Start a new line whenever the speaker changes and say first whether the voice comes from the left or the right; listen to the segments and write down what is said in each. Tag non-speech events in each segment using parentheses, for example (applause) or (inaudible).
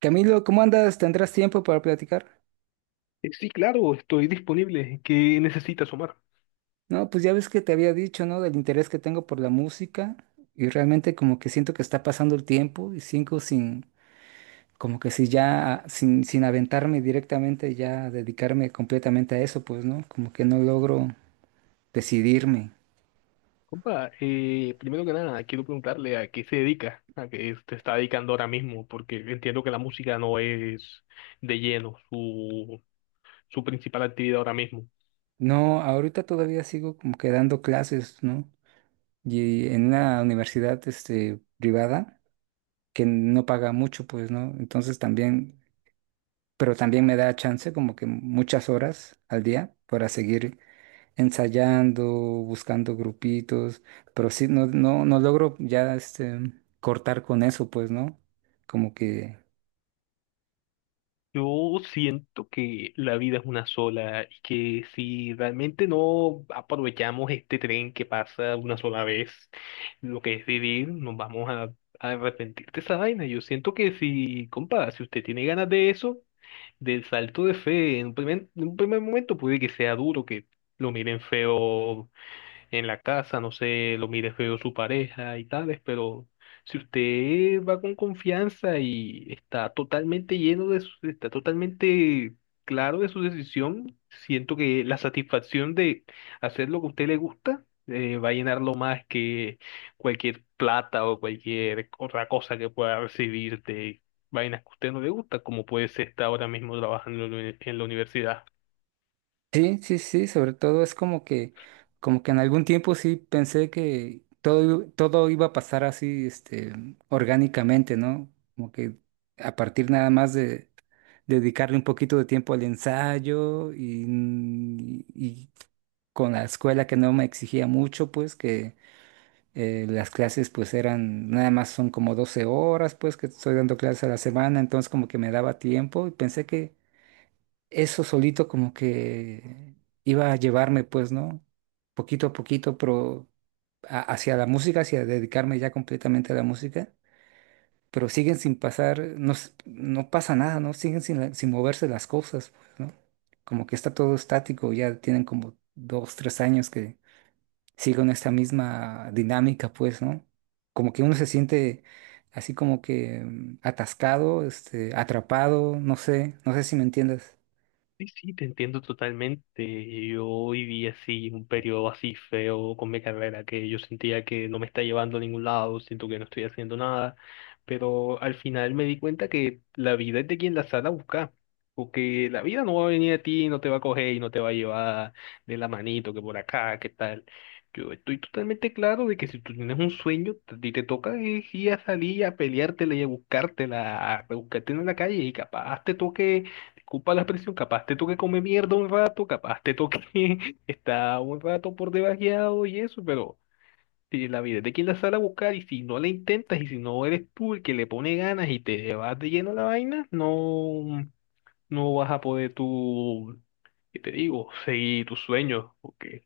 right: Camilo, ¿cómo andas? ¿Tendrás tiempo para platicar?
left: Sí, claro, estoy disponible. ¿Qué necesitas, Omar?
right: No, pues ya ves que te había dicho, ¿no? Del interés que tengo por la música y realmente como que siento que está pasando el tiempo y cinco sin, como que si ya, sin aventarme directamente, ya dedicarme completamente a eso, pues, ¿no? Como que no logro decidirme.
left: Compa, primero que nada, quiero preguntarle a qué se dedica, a qué se está dedicando ahora mismo, porque entiendo que la música no es de lleno su principal actividad ahora mismo.
right: No, ahorita todavía sigo como que dando clases, ¿no? Y en una universidad, este, privada que no paga mucho, pues, ¿no? Entonces también pero también me da chance como que muchas horas al día para seguir ensayando, buscando grupitos, pero sí, no logro ya este, cortar con eso, pues, ¿no? Como que
left: Yo siento que la vida es una sola y que si realmente no aprovechamos este tren que pasa una sola vez, lo que es vivir, nos vamos a arrepentir de esa vaina. Yo siento que si, compa, si usted tiene ganas de eso, de salto de fe. En un primer momento puede que sea duro, que lo miren feo en la casa, no sé, lo mire feo su pareja y tales, pero si usted va con confianza y está totalmente lleno de su, está totalmente claro de su decisión, siento que la satisfacción de hacer lo que a usted le gusta va a llenarlo más que cualquier plata o cualquier otra cosa que pueda recibir de vainas que a usted no le gusta, como puede ser estar ahora mismo trabajando en en la universidad.
right: sí, sí, sobre todo es como que en algún tiempo sí pensé que todo iba a pasar así, este, orgánicamente, ¿no? Como que a partir nada más de dedicarle un poquito de tiempo al ensayo y con la escuela que no me exigía mucho, pues que las clases pues eran, nada más son como 12 horas, pues que estoy dando clases a la semana, entonces como que me daba tiempo y pensé que eso solito como que iba a llevarme, pues, ¿no? Poquito a poquito, pero hacia la música, hacia dedicarme ya completamente a la música, pero siguen sin pasar, no, no pasa nada, ¿no? Siguen sin, sin moverse las cosas, pues, ¿no? Como que está todo estático, ya tienen como dos, tres años que siguen esta misma dinámica, pues, ¿no? Como que uno se siente así como que atascado, este, atrapado, no sé, no sé si me entiendes.
left: Sí, sí, te entiendo totalmente. Yo viví así, un periodo así feo con mi carrera, que yo sentía que no me está llevando a ningún lado, siento que no estoy haciendo nada, pero al final me di cuenta que la vida es de quien la sale a buscar, porque la vida no va a venir a ti, no te va a coger y no te va a llevar de la manito, que por acá, que tal. Yo estoy totalmente claro de que si tú tienes un sueño, a ti te toca es ir a salir, a peleártela y a buscártela, a buscarte en la calle y capaz te toque ocupa la presión, capaz te toque comer mierda un rato, capaz te toque (laughs) estar un rato por debajeado y eso, pero si la vida es de quien la sale a buscar y si no la intentas y si no eres tú el que le pone ganas y te vas de lleno a la vaina, no, no vas a poder tú, ¿qué te digo? Seguir tus sueños, porque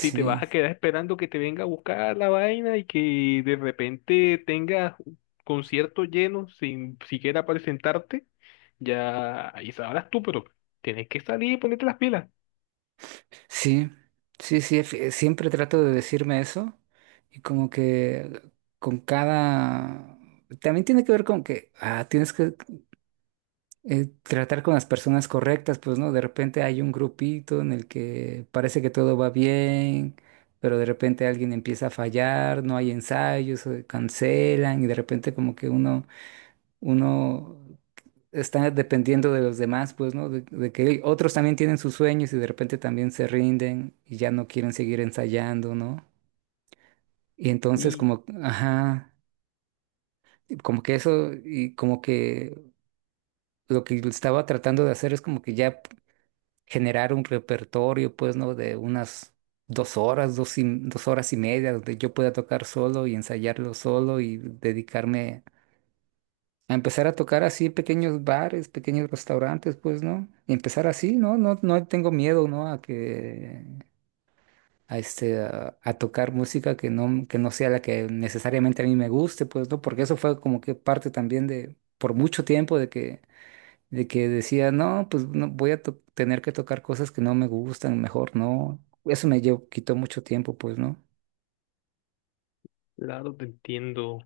left: si te vas a quedar esperando que te venga a buscar la vaina y que de repente tengas conciertos llenos sin siquiera presentarte, ya ahí sabrás tú, pero tienes que salir y ponerte las pilas.
right: Sí, sí, siempre trato de decirme eso y como que con cada... También tiene que ver con que ah, tienes que tratar con las personas correctas, pues, ¿no? De repente hay un grupito en el que parece que todo va bien, pero de repente alguien empieza a fallar, no hay ensayos, cancelan y de repente como que uno está dependiendo de los demás, pues, ¿no? De que otros también tienen sus sueños y de repente también se rinden y ya no quieren seguir ensayando, ¿no? Y entonces
left: Y
right: como, ajá, y como que eso y como que lo que estaba tratando de hacer es como que generar un repertorio, pues, ¿no? De unas 2 horas, 2 horas y media, donde yo pueda tocar solo y ensayarlo solo y dedicarme a empezar a tocar así pequeños bares, pequeños restaurantes, pues, ¿no? Y empezar así, ¿no? No, no tengo miedo, ¿no? A que, a este, a tocar música que no sea la que necesariamente a mí me guste, pues, ¿no? Porque eso fue como que parte también de, por mucho tiempo de que decía, no, pues, no, voy a tener que tocar cosas que no me gustan, mejor no. Eso me llevó, quitó mucho tiempo, pues, ¿no?
left: claro, te entiendo.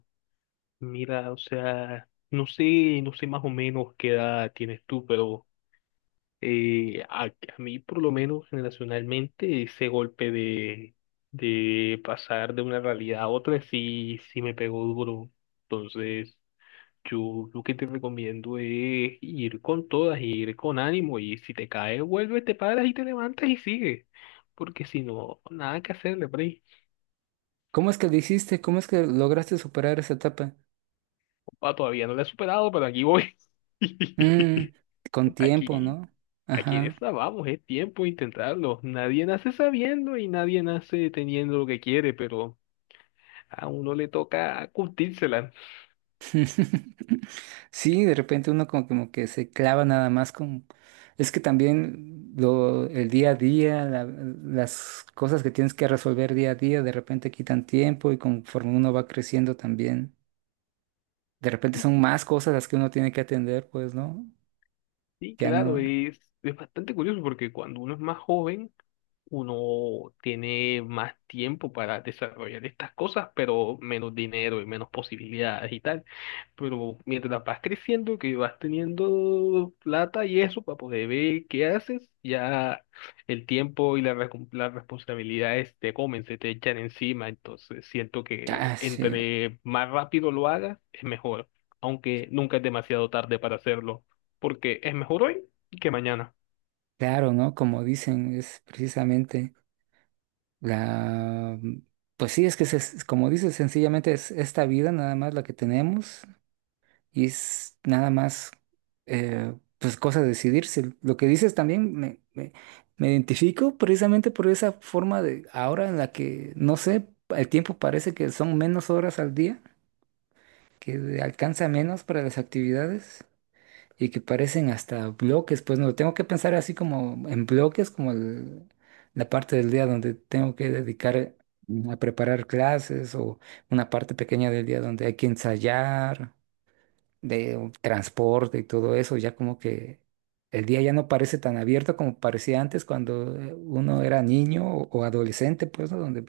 left: Mira, o sea, no sé, no sé más o menos qué edad tienes tú, pero a mí por lo menos generacionalmente ese golpe de pasar de una realidad a otra sí, sí me pegó duro. Entonces... Yo lo que te recomiendo es ir con todas, ir con ánimo y si te caes, vuelves, te paras y te levantas y sigue. Porque si no, nada que hacerle, Bray.
right: ¿Cómo es que lo hiciste? ¿Cómo es que lograste superar esa etapa?
left: Pa todavía no la he superado, pero aquí voy. (laughs)
right: Mm, con tiempo,
left: Aquí,
right: ¿no?
left: aquí en
right: Ajá.
left: esta vamos, es tiempo de intentarlo. Nadie nace sabiendo y nadie nace teniendo lo que quiere, pero a uno le toca curtírsela.
right: (laughs) Sí, de repente uno como, como que se clava nada más con... Es que el día a día, las cosas que tienes que resolver día a día, de repente quitan tiempo y conforme uno va creciendo también, de repente son más cosas las que uno tiene que atender, pues, ¿no?
left: Sí,
right: Ya
left: claro,
right: no...
left: es bastante curioso porque cuando uno es más joven, uno tiene más tiempo para desarrollar estas cosas, pero menos dinero y menos posibilidades y tal. Pero mientras vas creciendo, que vas teniendo plata y eso para poder ver qué haces, ya el tiempo y las responsabilidades te comen, se te echan encima. Entonces siento que
right: Ah, sí,
left: entre más rápido lo hagas, es mejor, aunque nunca es demasiado tarde para hacerlo porque es mejor hoy que mañana.
right: claro, ¿no? Como dicen, es precisamente la... Pues sí, es que, como dices, sencillamente es esta vida nada más la que tenemos y es nada más pues cosa de decidirse. Lo que dices también me identifico precisamente por esa forma de ahora en la que, no sé, el tiempo parece que son menos horas al día, que alcanza menos para las actividades y que parecen hasta bloques, pues no, tengo que pensar así como en bloques, como la parte del día donde tengo que dedicar a preparar clases o una parte pequeña del día donde hay que ensayar de un transporte y todo eso, ya como que el día ya no parece tan abierto como parecía antes cuando uno era niño o adolescente, pues, ¿no? Donde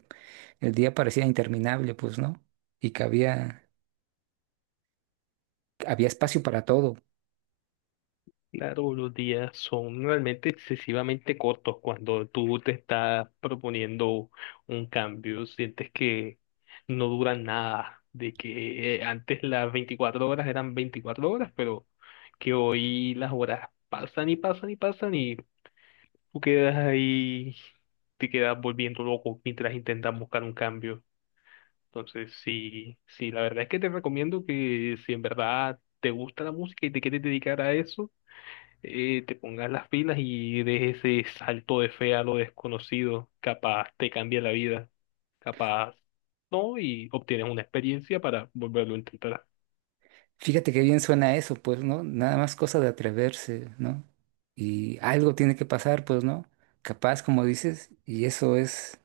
right: el día parecía interminable, pues, ¿no? Y que había, había espacio para todo.
left: Claro, los días son realmente excesivamente cortos cuando tú te estás proponiendo un cambio, sientes que no duran nada, de que antes las 24 horas eran 24 horas, pero que hoy las horas pasan y pasan y pasan y tú quedas ahí, te quedas volviendo loco mientras intentas buscar un cambio. Entonces, sí, sí, la verdad es que te recomiendo que si en verdad te gusta la música y te quieres dedicar a eso, te pongas las pilas y des ese salto de fe a lo desconocido. Capaz te cambia la vida, capaz no, y obtienes una experiencia para volverlo a intentar.
right: Fíjate qué bien suena eso, pues, ¿no? Nada más cosa de atreverse, ¿no? Y algo tiene que pasar, pues, ¿no? Capaz, como dices, y eso es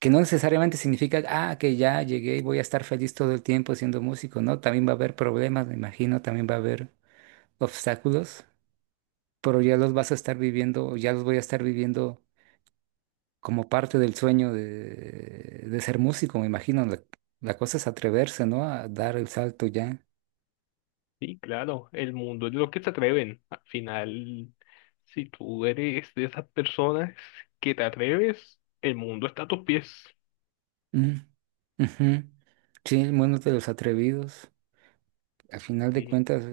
right: que no necesariamente significa, ah, que ya llegué y voy a estar feliz todo el tiempo siendo músico, ¿no? También va a haber problemas, me imagino, también va a haber obstáculos, pero ya los vas a estar viviendo, o ya los voy a estar viviendo como parte del sueño de ser músico, me imagino. La cosa es atreverse, ¿no? A dar el salto ya.
left: Sí, claro, el mundo es de los que se atreven. Al final, si tú eres de esas personas que te atreves, el mundo está a tus pies.
right: Mm, ujú. Sí, el mundo de los atrevidos. Al final de
left: Sí.
right: cuentas,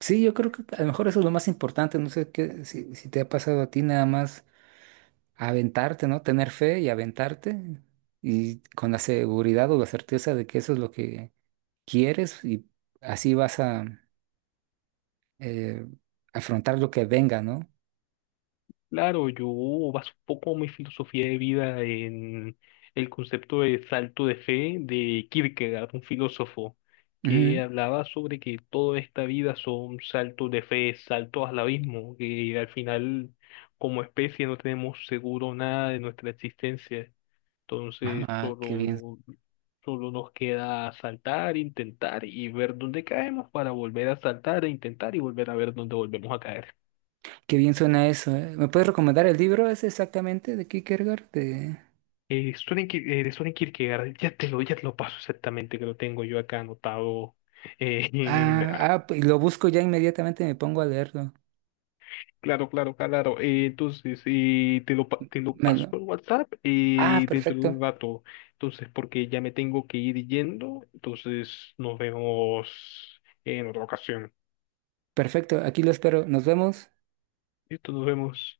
right: sí, yo creo que a lo mejor eso es lo más importante. No sé qué, si, si te ha pasado a ti nada más aventarte, ¿no? Tener fe y aventarte y con la seguridad o la certeza de que eso es lo que quieres y así vas a eh, afrontar lo que venga, ¿no?
left: Claro, yo baso un poco mi filosofía de vida en el concepto de salto de fe de Kierkegaard, un filósofo que
right: Ujú.
left: hablaba sobre que toda esta vida son saltos de fe, saltos al abismo, que al final como especie no tenemos seguro nada de nuestra existencia. Entonces
right: Ah,
left: solo, solo nos queda saltar, intentar y ver dónde caemos para volver a saltar e intentar y volver a ver dónde volvemos a caer.
right: qué bien suena eso, ¿eh? ¿Me puedes recomendar el libro ese exactamente de Kierkegaard? De...
left: De Soren Kierkegaard, ya te lo paso exactamente, que lo tengo yo acá anotado. Eh, (laughs)
right: Ah,
left: ah,
right: ah, pues lo busco ya inmediatamente y me pongo a leerlo.
left: claro, claro, claro. Entonces, te lo
right: Me
left: paso
right: lo-
left: por WhatsApp
right: Ah,
left: dentro de un
right: perfecto,
left: rato. Entonces, porque ya me tengo que ir yendo. Entonces, nos vemos en otra ocasión.
right: perfecto, aquí lo espero. Nos vemos.
left: Listo, nos vemos.